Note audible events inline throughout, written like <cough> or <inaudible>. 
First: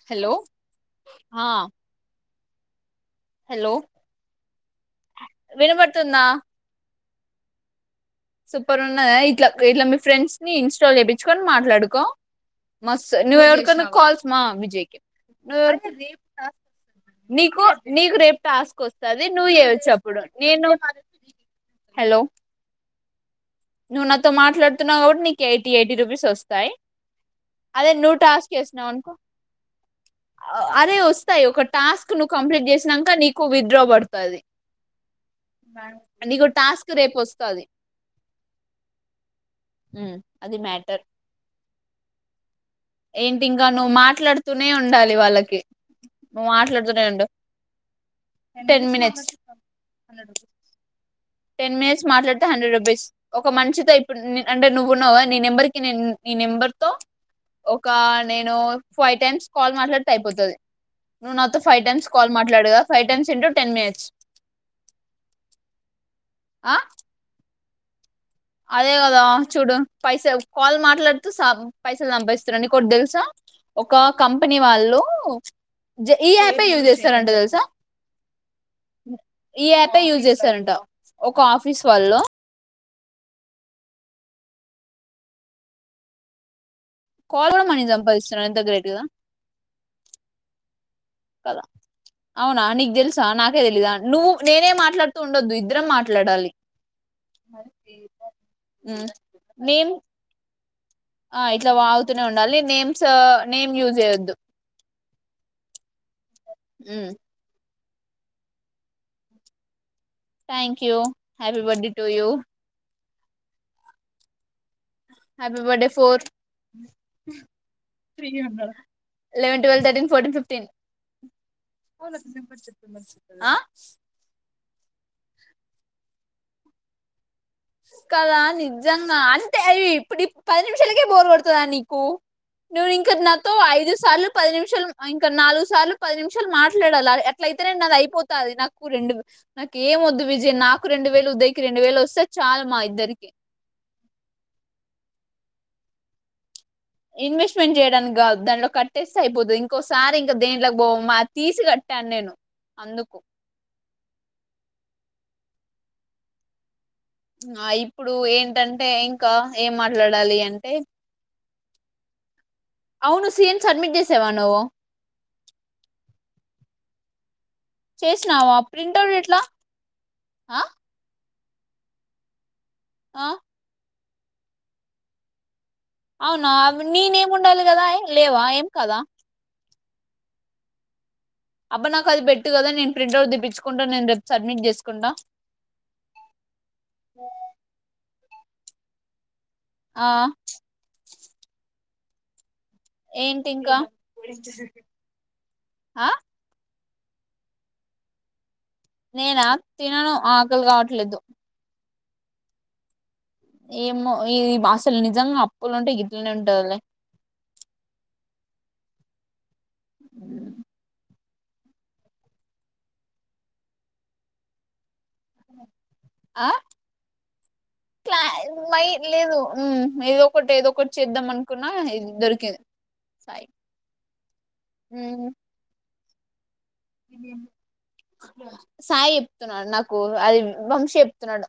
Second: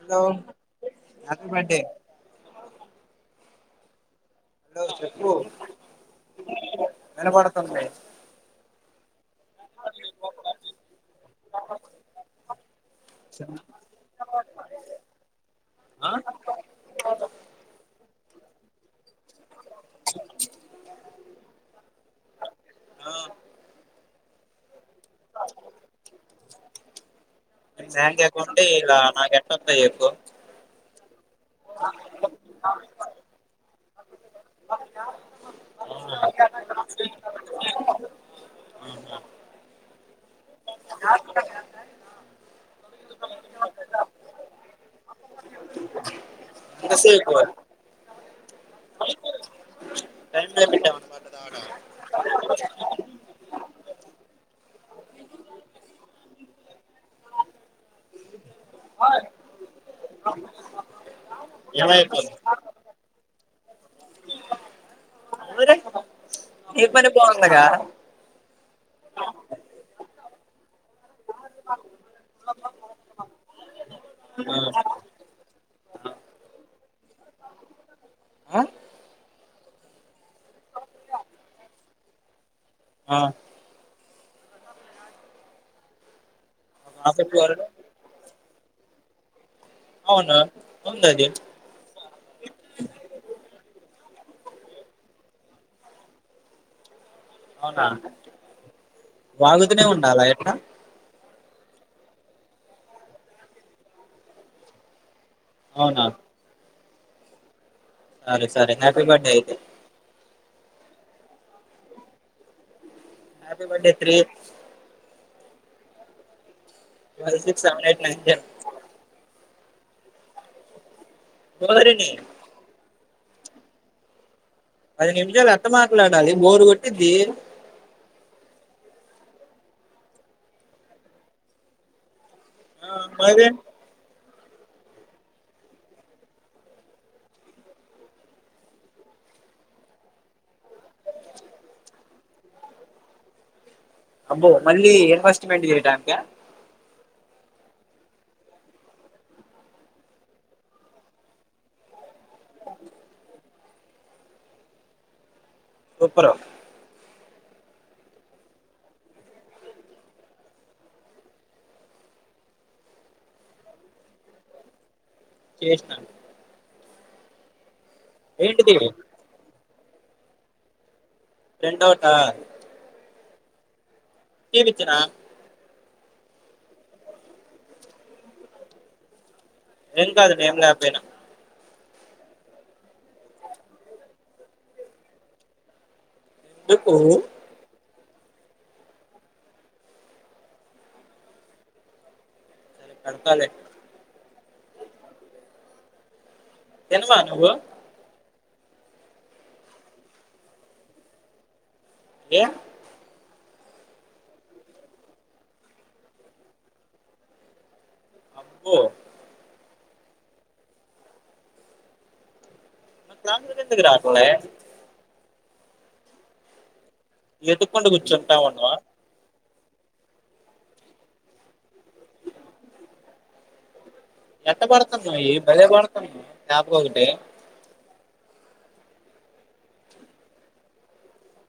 Hello ఆ అగండంటే hello hello చెప్పు ఉ వినబడుతుందా వినపడుతుంది సూపర్ ఉన్నదా ఇట్లా ఇట్లా మీ ఫ్రెండ్స్ ని ఇన్స్టాల్ చేపించుకుని మాట్లాడుకో మస్ నువేవరికన్నా కాల్స్ మా విజయ్ కే నువేరిక్ ఆ నీకు నీకు రేప్ టాస్క్ వస్తది నువ్వు చేయచ్చప్పుడు నేను న అ... హలో ఆ నువ్వు నాతో మాట్లాడుతున్నావు కాబట్టి నీకు ఎయిటీ ఎయిటీ రూపీస్ వస్తాయి నీ అదే నువ్వు బ్యాంక్ టాస్క్ అకౌంట్ ఇలా చేసినావునుకో...... నాకు ఎట్ట వత్తయి చెప్పు అదే వస్ తయ్ ఒక టాస్క్ నువ్వు కంప్లీట్ చేసినంక నీకు విత్డ్రా బడుతది నీకు టాస్క్ రేపు వస్తాది మ్మ్ <unintelligible> ఏంటి ఇంకా నువ్వు మాట్లాడుతూనే ఉండాలి వాళ్ళకి మాట్లాడుతునే ఉండు ఎంతసేపు టెన్ మినెట్స్ టైం లిమిట్ ఏమన్నా పడుతుందా టెన్ మినెట్స్ మాట్లాడితే హండ్రెడ్ రూపీస్ ఒక మనిషతో ఇప్పుడు నే-న్. అ అటే నువ్వున్నావా నీ నెంబర్కి నే-న్ -నీ నెంబర్ తో ఒక ఆ నేను ఫైవ్ టైమ్స్ కాల్ మాట్లాడితే అయిపోతది నువ్వు నాతో ఫైవ్ టైమ్స్ కాల్ మాట్లాడు కా ఫైవ్ టైమ్స్ ఏంటో అ ఆ ఇప్పుని పోవగా అదే కదా చూడు పైసా కాల్ మాట్లాడ పైసలు సంభస్తారండి కొ తెలుసా ఒక కంపెనీ వాళ్ళు ఈ ప ఉద తెలుసా ఆ చేార ఒక ఆఫీస్ వల్లో హ ఆఫీస్ కోల్లో వరకు మనె సంపాదిస్తున్నా ఎంత గ్రేట్ కదా అవున కద అవునా నీగ్ తెల్సా నాకైతెలిదా నువ్ నేనే మాట్లాడుతూ ఉండొద్దు ఇద్దరం మాట్లాడాలి అవునా ఉమ్ వాగుతూనే నేన్ ఉండాలా ఎట్లా ఆ ఇట్లా వాగుతూనే ఉండాలి నేమ్స్ నేమ్ యూజ్ చేయొద్దు అవున ఉమ్ సరె సరే హ్యాపీ బార్డే అయితే thank you happy birthday to you happy birthday three happy birthday four six seven eight nine కె eleven twelve thirteen fourteen fifteen ఓరిని అ పది నిమిషాలు ఎంత మాట్లాడాలి బోరు కొట్టిది కదా నిజ్జంగా అంటే అవి ఇప్పుడు పది నిమిషాలకే బోర్ కొడుతుందా నీకు నువ్ ఆ ఇంక మరి నాతో ఐదు సాల్లు పది నిమిషాలు ఇంకా నాలుగు సార్లు పది నిమిషాలు మాట్లాడాలి ఎట్లయితేనే అది అయిపోతాది నాకు రెండు నాకు ఏం వద్దు విజయ్ నాకు రెండు వేలు ఉదయ్ కి రెండు వేలు వస్తే చాలు మా ఇద్దరికి అబ్బో మళ్ళీ ఇన్ వెస్ట్ చేయడానికా ఇన్వెస్ట్మెంట్ చేయడానికి కాదు దాంట్లో కట్టేస్తే అయిపోతుంది ఇంకోసారి ఇంకా దేంట్లోకి పోయు అది తీసి క పట్టాన్ నేను అందుకు సూప్పరు ఆ ఇప్పుడు ఏంటంటే ఇంక ఏం మాట్లాడాలి అంటే అవును సీన్ సబ్మిట్ చేసేవా నువో చేసినా చేసినావ ప్రింట వట్లా అ ప్రింటవుటా ఆ ఏమిచ్చినా అవునా నీనే ముండాలి కదా లేవా ఏం కదా ఎం కాదు నేమ్ కాపోయినా అబ్బ నాకు అది పెట్టు కదా నేను ప్రింట్ అవుట్ దీపించుకుంటాను నేను రేపు సబ్మిట్ చేసుకుంటాను ఎప్పుడూ ఆ సరే ఏంటి పెడతాలే ఇంక ఆ ఎందుకా నువ్వు నేనా తినను ఆకలి కాట్లేదు ఏయ్ ఏమో ఈ అసలు నిజంగా అప్పులు ఉంటే గిట్లనే ఉంటదిలే అబ్బో అ <inaudible> నా కిందికి ఎందుకు రాట్లే. ఆ ఎతుక్కుంటా క్లా కూర్చుంటా ఉన్నావ మై లేదు ఉమ్ ఏదో ఒకటి ఏదో ఒకటి చేద్దాం అనుకున్నా ఇది దొరికింది సాయి. ఎట్ట ఉమ్. పడుతున్నాయి భలే పడుతున్నా తాపకొకటి సాయి చెప్తున్నాడు నాకు అది వంశీ చెప్తున్నాడు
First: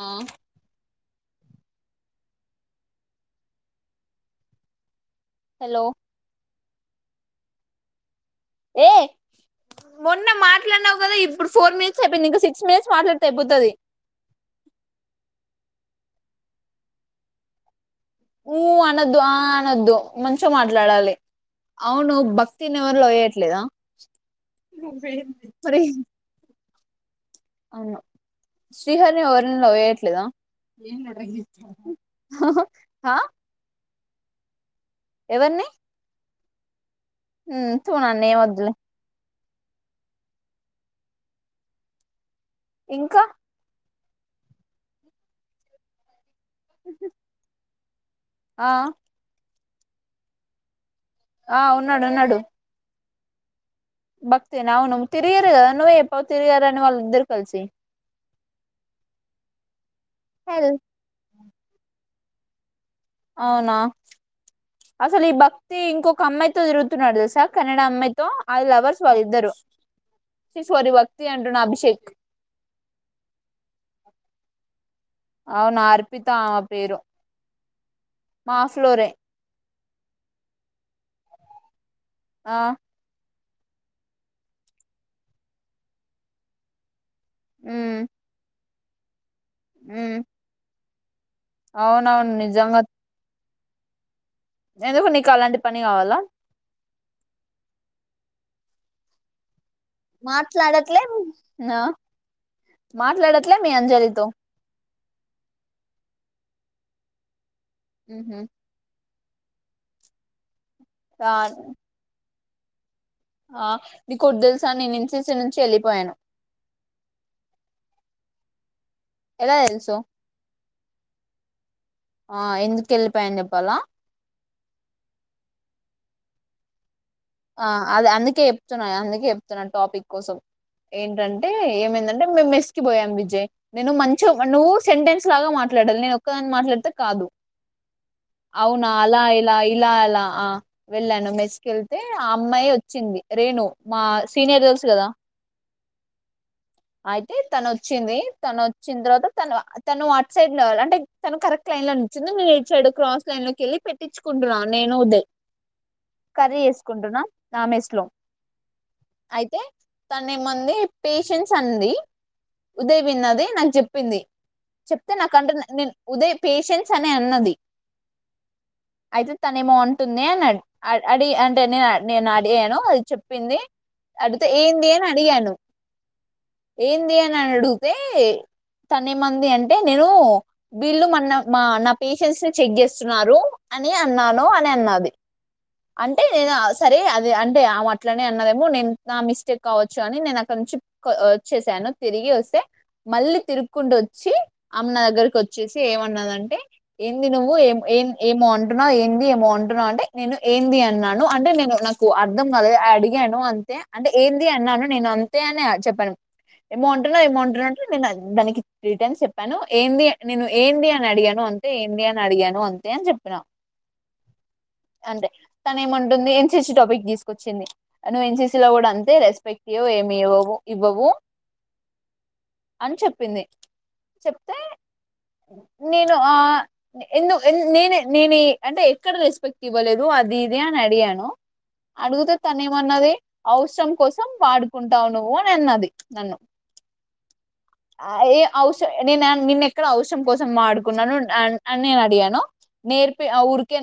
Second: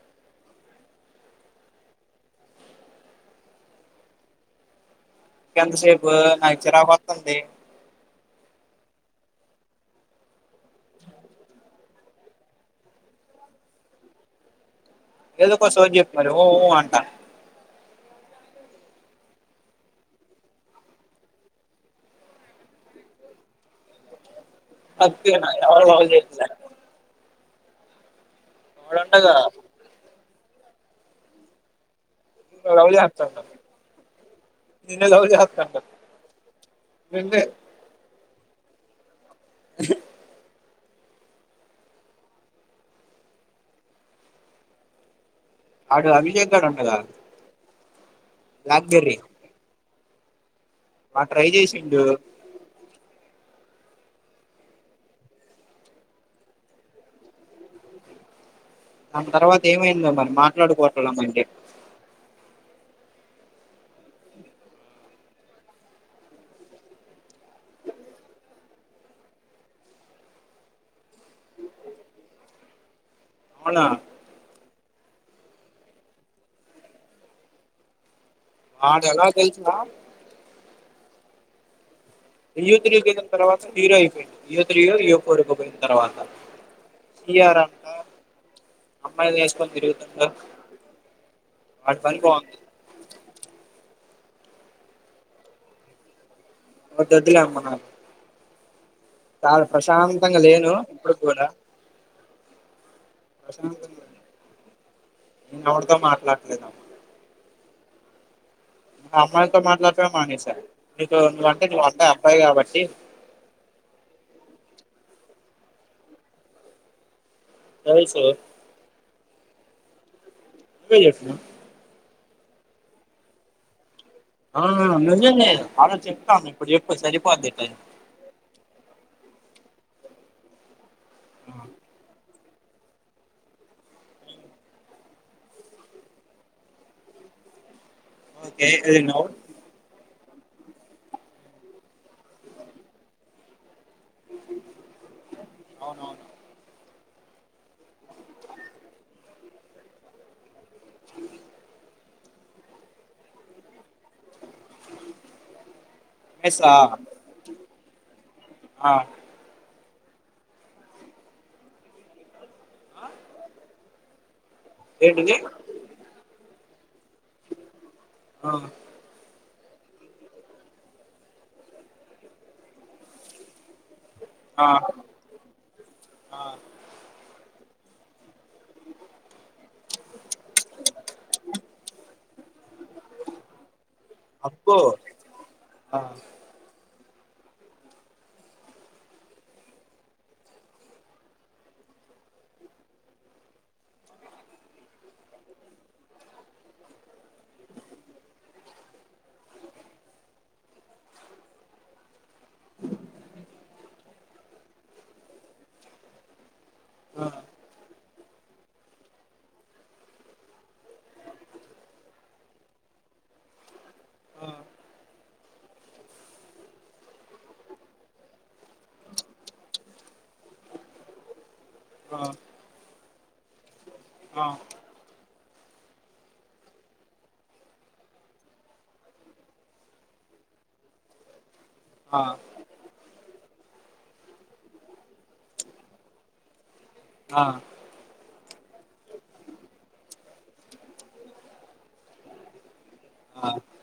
ఆ హలో ఇంకేంతసేపు నాకు చిరాకత్తుంది ఏ మొన్న మాట్లాడినావు కదా ఇప్పుడు ఫోర్ మినిట్స్ అయిపోయింది ఇంక సిక్స్ మినిట్స్ మాట్లాడితే అయిపోతది <inaudible> ఏదో ఒక్క సోది చెప్పు మరి ఊ ఊ అంటా ఊ అనద్దు ఆ అనొద్దు మంచిగా మాట్లాడాలి అవును భక్తి నెవర్ లవ్ చెయట్లేదా అంతేనా మరి. ఎవరు లవ్ చేయట్లే శ్రీహరిని వాడుండగా ఎవరైనా లవ్ చెయట్లేదా నిన్ను హా నిన్నె లవ్ చేస్తాండు ఉమ్ తూ నన్నేమద్దులే. <inaudible> ఇంకా అడు అభిషేక్ గాడు ఉండగా ఆ బ్లాక్ జెర్రీ ఆ చేసిండు ఉన్నాడు ఉన్నాడు. భక్తి న అవును తిరిగిరు గాద నువ్వె చెప్పావు తిరిగారని వాళ్ళిద్దరు కలిసి. దాన్ తర్వాత ఏమైందో మరి హెల్ మాట్లాడుకోవట్లే మంటే అవునా అసలు ఈ భక్తి ఇంకొక అమ్మాయితో తిరుగుతున్నాడు తెలుసా కన్నడ అమ్మాయితో అల్ లవర్స్ వాళ్ళిద్దరు సి సోరి భక్తి అంటుంనా అభిషేక్ అవునా అవున అర్పిత ఆమె పేరు మా ఫ్లోరే ఆడెల తెల్స్నా ఆ ఇయో త్రీకి వెళ్ళిన తర్వాత హీరో అయిపోయిండు ఇయో త్రీ ఇయో ఫోర్కి పోయిన తర్వాత హియరంగా ఉమ్ అమ్మాయిల్ని ఎసుకొని ఉమ్ తిరుగుతుంట అవునవును నిజంగా ఎందుకు నీకు అలాంటి పని కావాలా అ వద్దుద్దు లే అమ్మ నాకు చాలా ప్రశాంతంగా లేను మాట్లాడట్లే ఇప్పుడుకి కూడా ఆ మాట్లాడట్లే మీ అంజలితో నేను ఎవరితో మాట్లాడట్లేను ఉహు నా అమ్మాయితో మాట్లాడటమే మానేసా నీతొ ఆ నువ్వు అంటె అబ్బాయి కాబట్టి ఆ నీ కోటి తెలుసా కొద్ది తెలుసా ఎన్సిసి నుంచి వెళ్లిపోయాను. ఎవల్సే ఎలా తెలుసు ఇప్పుడే చెసిన ఆ ఎందుకు వెళ్ళిపోయాను చెప్పాలా ఆ నిజమే వాడ చెప్తాను ఇప్పుడు చెప్ ఆ అది అందుకే చెప్తున్నాయి అందుకే చెప్తున్నాయి టాపిక్ కోసం. ఏంటంటే ఏమైందంటే మే మెస్ స్కి పోయాం విజయ్ నేను మంచిగా నువ్వు సెంటెన్స్ లాగా మాట్లాడాలి నేను ఒక్కదని మాట్లాడితే కాదు. ఓకే అవునా ఇది అలా నౌన్ ఇలా ఇలా అలా ఆ వెళ్ళాను మెస్కిళ్ తే ఆ అమ్మాయి వచ్చింది రేణు మా సీనియర్ తెల్సు కదా అవునవును అయితే తనొచ్చింది తను వచ్చిన తర్వాత తను తను అట్ సైడ్ అంటే తను కరెక్ట్ లైన్ లో ఉ చింది నేను ఇట్ సైడ్ క్రాస్ లైన్ లోకి వెళ్ళి పెట్టించుకుంటున్నా నేను ఉదయ్ కర్రీ మెస్సా వేసుకుంటున్నా మా మేస్లో ఆ అయితే తనే మంది పేషెన్స్ అనింది ఉదయ్ విన్నది నాకు చెప్పింది చెప్తే నాకు ఏంటిది అంట నేను ఉదయ్ పేషెన్స్ చానా అన్నది ఆ అయితే తనే ఏమో అంటుంది అని అ అడి అంటే నే నేను అడిగాను అది చెప్పింది అడితే ఆ ఏంది అని అడిగాను ఆ ఏంది అనిని అడిగితే తనే మంది అంటే నేను వీళ్ళు మన మా నా పేషన్స్ ని చెక్ చేస్తున్నారు అని అన్నాను అని అబ్బో అన్నది ఆ అంటే నేను సరే అది అంటే ఆమె అట్లనే అన్నదేమో నేను నా మిస్టేక్ కావచ్చు అని నేను అక్కడ నుంచి వచ్చేశాను నేను తిరిగి వస్తే మళ్ళీ తిరుక్కుంటూ వచ్చి ఆమె నా దగ్గరకి వచ్చేసి ఏమన్నాదంటే ఏంది నువ్వు ఏ ఏం ఏమో అంటున్నావ్ ఏంది ఏమో అంటున్నావ్ అంటే నేను ఏంది అన్నాను అంటే నేను నాకు అర్థం కద అడిగాను అంతే అంటే ఏంది అన్నాను నేను అంతే ఆ చెప్పాను ఏమో అంటున్నావ్ ఆ ఏమో అంటున్నావ్ అంటే నేను దానికి త్రీ టైమ్స్ చెప్పాను ఏంది నేను ఏంది అని అడిగాను అంతే ఏంది అని అడిగాను అంతే అని చెప్పా ఆ ఆ అంటే తన ఏముంటుంది యన్ సి సి టాపిక్ తీసుకొచ్చింది నువ్వు యన్ సి సి లో కూడా అంతే రెస్పెక్ట్ ఇయవ్ ను ఇయ్యావు ఇవ్వవు ఆ అని చెప్పింది ఆ ఆ చెప్తే నేను ఆ ఎందు నేనే నేను అంటే ఎక్కడ రెస్పెక్ట్ ఇవ్వలేదు అది ఇది అని అడిగాను అడిగితే తను ఏమన్నది అవసరం కోసం వాడుకుంటావు నువ్వు అని అన్నది నన్ను ఆ ఏ అవస నేను నిన్న ఎక్కడ అవసరం కోసం వాడుకున్నావు అని నేను అడిగానా నేర్పి ఆ ఊరికే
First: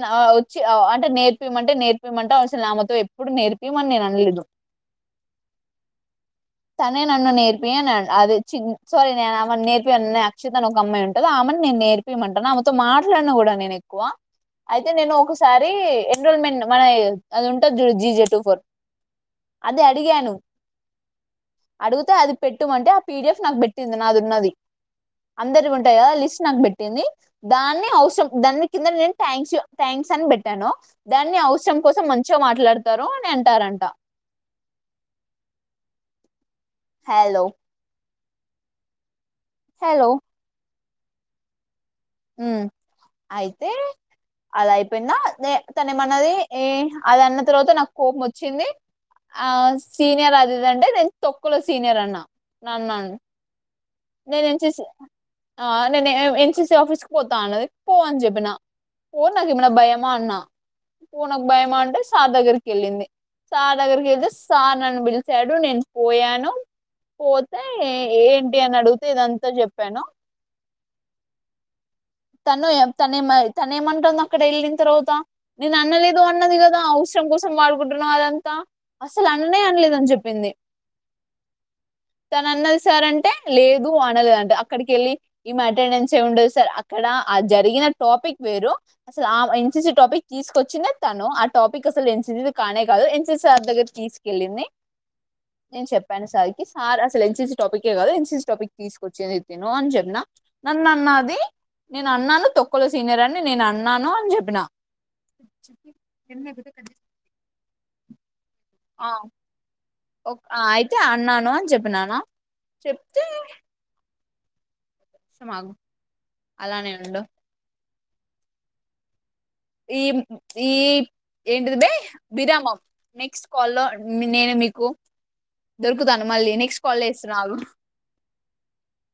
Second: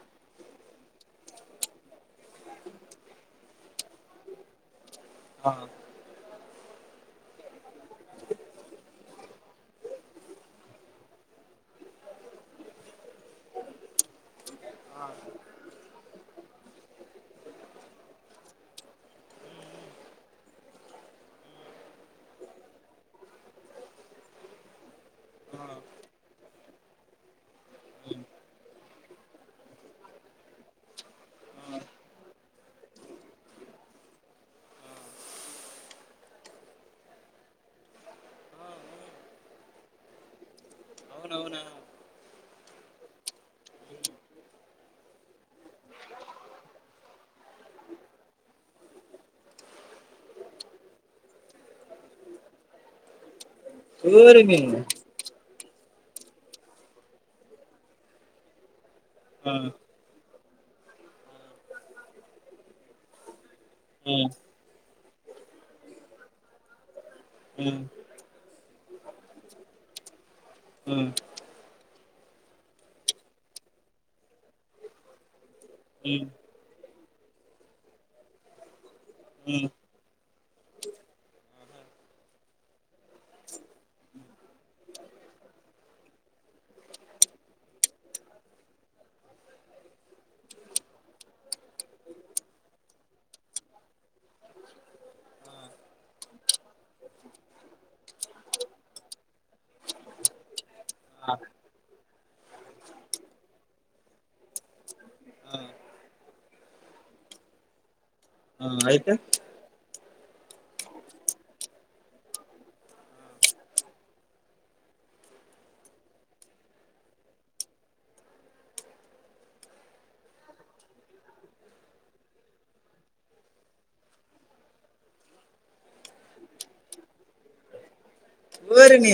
అంటే నేర్పిమంటే నేర్పిమంటే అసలు ఆమెతో ఎప్పుడు నేర్పియమని నేను అనలేదు ఆ తనే నన్ను నేర్పి అన్నది అది చి సారీ నే ఆమె నేర్పిన్ననే అక్షిత అనే అమ్మాయి ఉంటుంది ఆ అరె నేను నేర్పియమంటాను ఆమెతో మాట్లాడినా కూడా నేను ఎక్కువ అయితే నేను ఒకసారి ఎన్రోల్మెంట్ మన అది ఉంటంది చూడు జీ జె టు ఫోర్ అది అడిగాను అడిగితే అది పెట్టుమంటే ఆ పీడిఎఫ్ నాకు పెట్టింది నాదున్నది అందరి ఉంటాయ లిస్ట్ నాకు పెట్టింది దాన్ని ఉమ్, అవసరం దాన్ని కింద నేను థాంక్స్ థ్యాంక్ యూ సైన్ పెట్టాను దాన్ని ఆ అవసరం కోసం మంచిగా మాట్లాడతారు అని అంటారంట హలో ఆ, హలో అవునా హ అయితే అలా అయిపోయిందా తను ఏ నన్ను ఉమ్ అది అన్న తర్వాత నాకు కోపం వచ్చింది ఆ సీనియర్ అది ఇదంటే నేను తొక్కలో సీనియర్ అన్నా నన్ను కోరి నిన్ను ఆమేనే యన్ సి సి ఆఫీస్కు పోతా అన్నది పో అని చెప్పినా పో ఆ నాకేమైనా భయమా అన్నా పో నాకేమైనా భయమా అంటే సార్ దగ్గరికి వెళ్ళింది సార్ దగ్గరికి ఆ ఆ ఆ వెళ్తే సార్ నన్ను పిలిచాడు నేను పోయాను పోతే ఏంటి అని అడిగితే ఇదంతా చెప్పాను ఉమ్ తను తనే మో తనే ఏమంటుందో అక్కడ వెళ్ళిన తర్వాత నేను అనలేదు అనలేదు కదా అవస తన కోసం వాడుకుంటున్నా అదంతా అసలు అన్ననే అనలేదని చెప్పింది తన అన్నది సార్ అంటే లేదు అనలేదు అంటే అక్కడికి వెళ్ళి ఈమె అటెండెన్స్ ఏమి ఉండదు సార్ ఇక్కడ ఆ జరిగిన టాపిక్ వేరు అసలు ఆ ఎన్సిసి టాపిక్ తీసుకొచ్చిన తను ఆ టాపిక్ అసలు ఎన్సిసి కానే కాదు ఎన్సిసి సార్ దగ్గర తీసుకెళ్ళింది నేను చెప్పాను సార్కి సార్ అసలు ఎన్సిసి టాపికే కాదు ఎన్సిసి టాపిక్ తీసుకొచ్చిది తను అని చెప్పిన నన్ను అన్నది నేను అన్నాను తొక్కలు సీనియర్ అని నేను అన్నాను అని చెప్పిన ఆ ఎన్నతే క ఆ ఆయితే అయితే అన్నాను అని చెప్పినను చెప్తే సమాగ అలానే ఉండడు ఈ ఈ ఏంటిది బయ విరామ నెక్స్ట్ కాల్ లో నేను మీకు దొరుకుతాను మళ్ళీ నెక్స్ట్ కాల్ చేస్తున్నారు వరి మీ